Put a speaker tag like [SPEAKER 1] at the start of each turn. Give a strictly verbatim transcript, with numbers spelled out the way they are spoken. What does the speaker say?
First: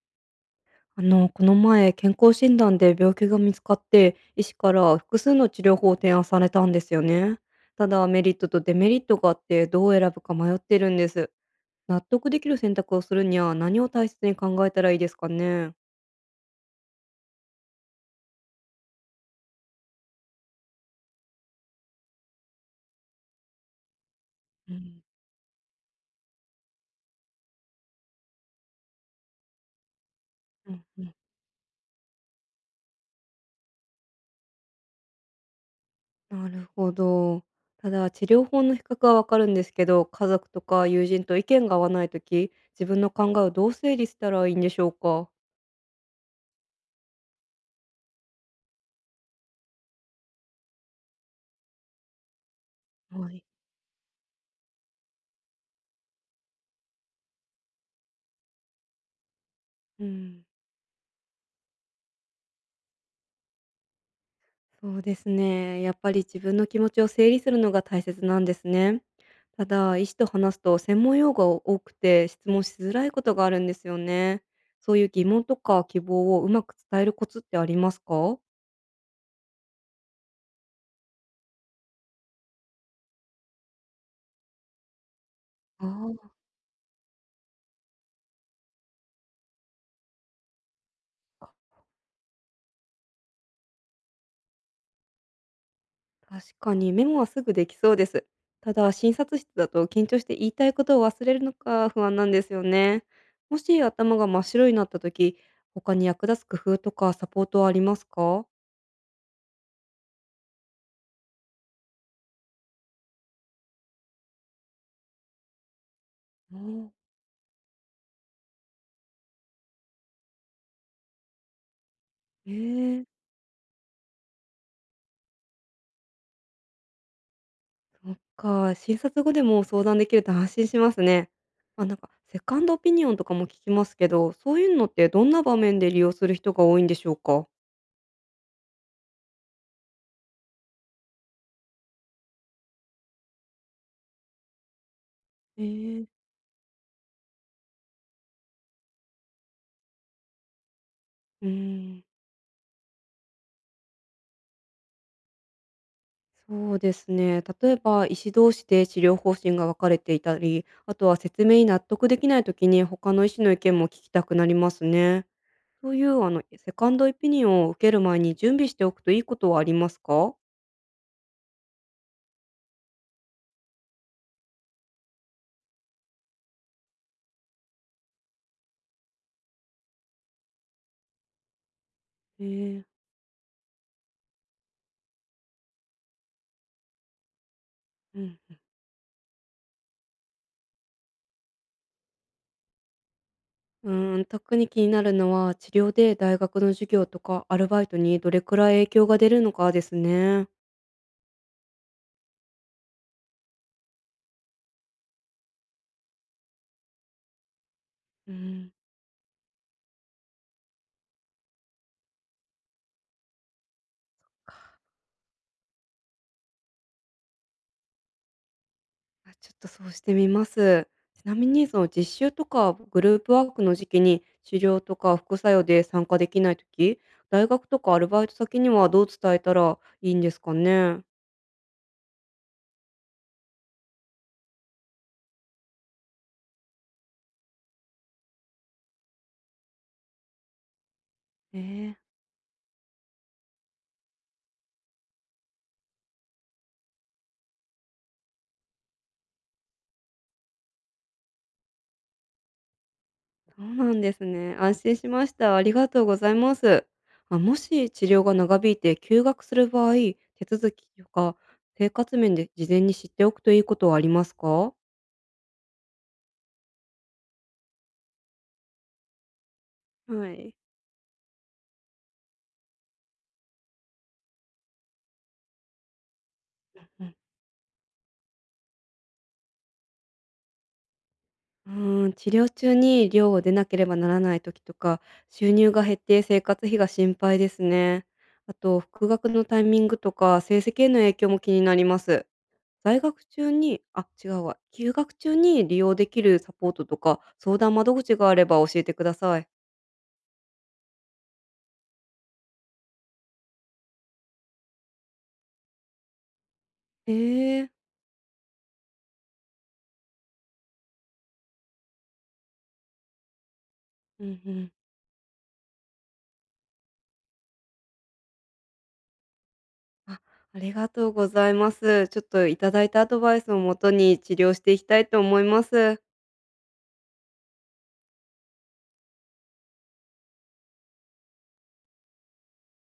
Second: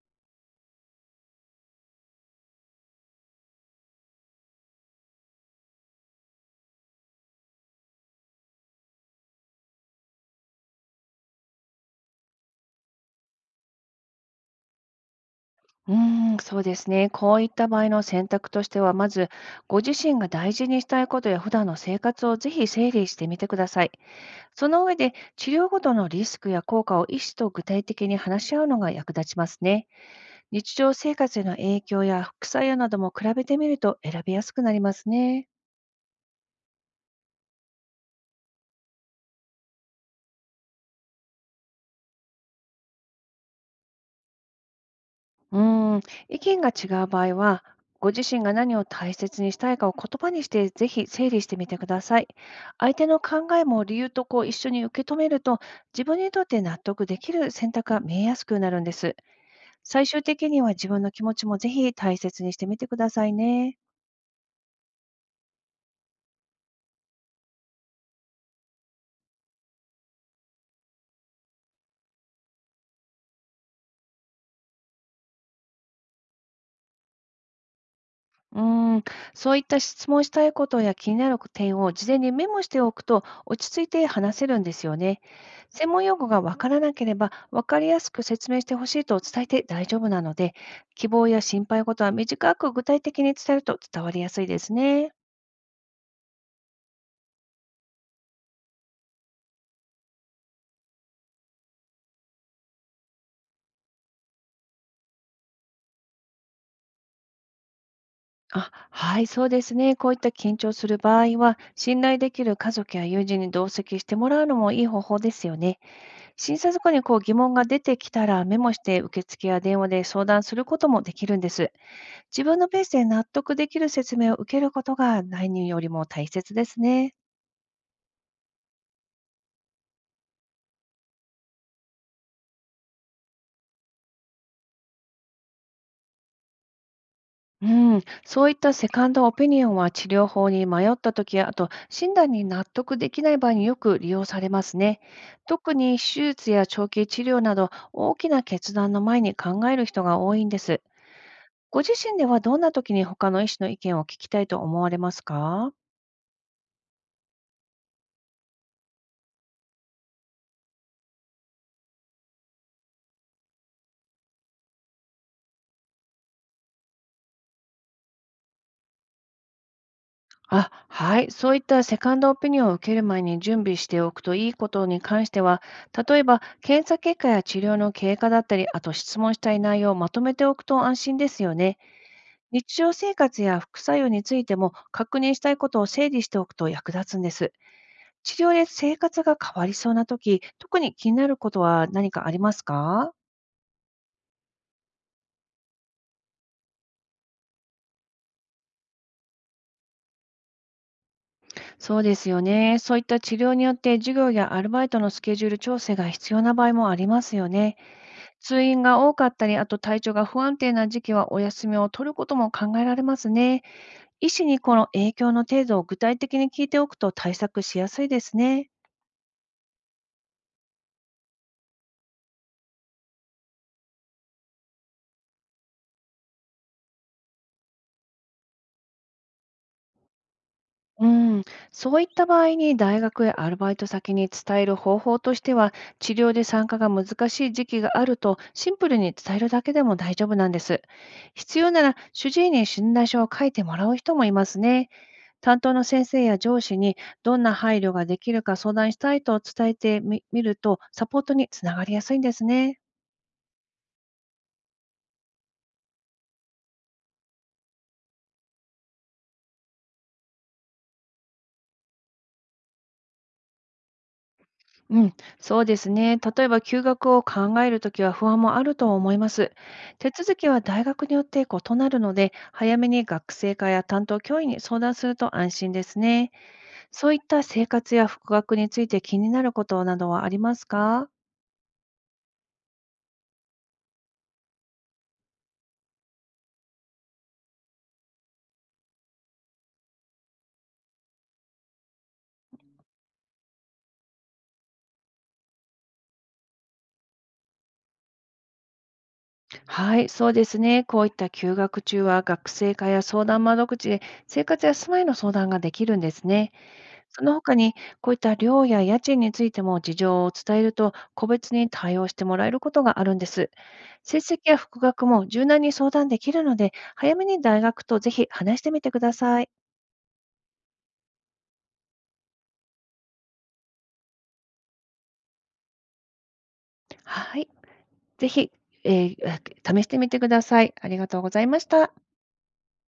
[SPEAKER 1] あの、この前、健康診断で病気が見つかって、医師から複数の治療法を提案されたんですよね。ただ、メリットとデメリットがあって、どう選ぶか迷ってるんです。納得できる選択をするには、何を大切に考えたらいいですかね。
[SPEAKER 2] うーん、そうですね。こういった場合の選択としては、まず、ご自身が大事にしたいことや普段の生活をぜひ整理してみてください。そ
[SPEAKER 1] う
[SPEAKER 2] の上
[SPEAKER 1] ん、
[SPEAKER 2] で、治療ごとのリスクや効果を医師と具体的に話し合うのが役立ちますね。
[SPEAKER 1] う
[SPEAKER 2] 日
[SPEAKER 1] ん
[SPEAKER 2] 常
[SPEAKER 1] う
[SPEAKER 2] 生
[SPEAKER 1] ん、
[SPEAKER 2] 活への影響や副作用なども比べてみると選びやすくなりますね。
[SPEAKER 1] なるほど。ただ、治療法の比較はわかるんですけど、家族とか友人と意見が合わないとき、自分の考えをどう整理したらいいんでしょうか。
[SPEAKER 2] うーん、意見が違う場合は、ご自身が何を大切にしたいかを言葉にして、ぜひ整理してみてください。相手の
[SPEAKER 1] はい。
[SPEAKER 2] 考えも理由とこう一緒に受け止めると、自分にとって納得できる選択が見えやすくなるんです。
[SPEAKER 1] う
[SPEAKER 2] 最終
[SPEAKER 1] ん。
[SPEAKER 2] 的には自分の気持ちもぜひ大切にしてみてくださいね。
[SPEAKER 1] そうですね。やっぱり自分の気持ちを整理するのが大切なんですね。ただ、医師と話すと専門用語が多くて質問しづらいことがあるんですよね。そういう疑問とか希望をうまく伝えるコツってありますか？
[SPEAKER 2] うーん、そういった質問したいことや気になる点を事前にメモしておくと落ち着いて話せるんですよね。
[SPEAKER 1] あ
[SPEAKER 2] 専門用語
[SPEAKER 1] あ、
[SPEAKER 2] がわからなければわかりやすく説明してほしいと伝えて大丈夫なので、希望や心配事は短く具体的に伝えると伝わりやすいですね。
[SPEAKER 1] 確かにメモはすぐできそうです。ただ、診察室だと緊張して言いたいことを忘れるのか不安なんですよね。もし頭が真っ白になった時、他に役立つ工夫とかサポートはありますか？
[SPEAKER 2] あ、はい、そうですね。こういった緊張する場合は、信頼できる家族や友人に同席してもらうのもいい方法ですよね。
[SPEAKER 1] お
[SPEAKER 2] 診察後
[SPEAKER 1] ー、
[SPEAKER 2] にこう疑問が出てきたらメモして受付や電話で相談することもできるんです。自
[SPEAKER 1] え
[SPEAKER 2] 分のペースで
[SPEAKER 1] え、
[SPEAKER 2] 納得できる説明を受けることが内入よりも大切ですね。
[SPEAKER 1] そっか、診察後でも相談できると安心しますね。あ、なんかセカンドオピニオンとかも聞きますけど、そういうのってどんな場面で利用する人が多いんでしょうか？
[SPEAKER 2] うん、そういったセカンドオピニオンは治療法に迷った時や、あと診断に納得できない場合によく利用されますね。
[SPEAKER 1] え
[SPEAKER 2] 特に
[SPEAKER 1] ー
[SPEAKER 2] 手術や長期治療など大きな決断の前に考える人が多いんです。
[SPEAKER 1] うー
[SPEAKER 2] ご自
[SPEAKER 1] ん、
[SPEAKER 2] 身ではどんな時に他の医師の意見を聞きたいと思われますか？
[SPEAKER 1] そうですね。例えば医師同士で治療方針が分かれていたり、あとは説明に納得できない時に他の医師の意見も聞きたくなりますね。そういうあのセカンドオピニオンを受ける前に準備しておくといいことはありますか？
[SPEAKER 2] あ、はい。そういったセカンドオピニオンを受ける前に準備しておくといいことに関しては、例えば検査結果や治療の経過だったり、あと質問したい内容をまとめておくと安心ですよね。
[SPEAKER 1] え
[SPEAKER 2] 日常
[SPEAKER 1] え。
[SPEAKER 2] 生活や副作用についても確認したいことを整理しておくと役立つんです。
[SPEAKER 1] うん。
[SPEAKER 2] 治療で生活が変わりそうな時、特に気になることは何かありますか？
[SPEAKER 1] うーん、特に気になるのは、治療で大学の授業とかアルバイトにどれくらい影響が出るのかですね。
[SPEAKER 2] そうですよね。そういった治療によって授業やアルバイトのスケジュール調整が必要な場合もありますよね。
[SPEAKER 1] う
[SPEAKER 2] 通
[SPEAKER 1] ん、
[SPEAKER 2] 院が多かったり、あと体調が不安定な時期はお休みを取ることも考えられますね。医師にこの影響の程度を具体的に聞いておくと対策しやすいですね。
[SPEAKER 1] あ、ちょっとそうしてみます。ちなみにその実習とかグループワークの時期に治療とか副作用で参加できない時、大学とかアルバイト先にはどう伝えたらいいんですかね。
[SPEAKER 2] うん、そういった場合に大学やアルバイト先に伝える方法としては、治療で参加が難しい時期があるとシンプルに伝えるだけでも大丈夫なんです。必要な
[SPEAKER 1] え
[SPEAKER 2] ら
[SPEAKER 1] え、
[SPEAKER 2] 主治医に診断書を書いてもらう人もいますね。担当の先生や上司にどんな配慮ができるか相談したいと伝えてみみると、サポートにつながりやすいんですね。
[SPEAKER 1] そうなんですね。安心しました。ありがとうございます。あ、もし治療が長引いて休学する場合、手続きとか生活面で事前に知っておくといいことはありますか？
[SPEAKER 2] うん、そうですね。例えば休学を考えるときは不安もあると思います。手
[SPEAKER 1] は
[SPEAKER 2] 続き
[SPEAKER 1] い。
[SPEAKER 2] は大学によって異なるので、早めに学生課や担当教員に相談すると安心ですね。
[SPEAKER 1] う
[SPEAKER 2] そう
[SPEAKER 1] ん、
[SPEAKER 2] いった生活や復学について気になることなどはありますか？
[SPEAKER 1] うーん、治療中に寮を出なければならない時とか収入が減って生活費が心配ですね。あと復学のタイミングとか成績への影響も気になります。在学中に、あ、違うわ、休学中に利用できるサポートとか、相談窓口があれば教えてください。
[SPEAKER 2] はい、そうですね。こういった休学中は学生課や相談窓口で生活や住まいの相談ができるんですね。
[SPEAKER 1] え
[SPEAKER 2] その他
[SPEAKER 1] え、
[SPEAKER 2] に、こういった寮や家賃についても事情を伝えると、個別に対応してもらえることがあるんです。成
[SPEAKER 1] う
[SPEAKER 2] 績
[SPEAKER 1] んう
[SPEAKER 2] や
[SPEAKER 1] ん。
[SPEAKER 2] 復学も柔軟に相談できるので、早めに大学とぜひ話してみてください。
[SPEAKER 1] あ、ありがとうございます。ちょっといただいたアドバイスをもとに治療していきたいと思います。
[SPEAKER 2] はい、ぜひ、えー試してみてください。ありがとうございました。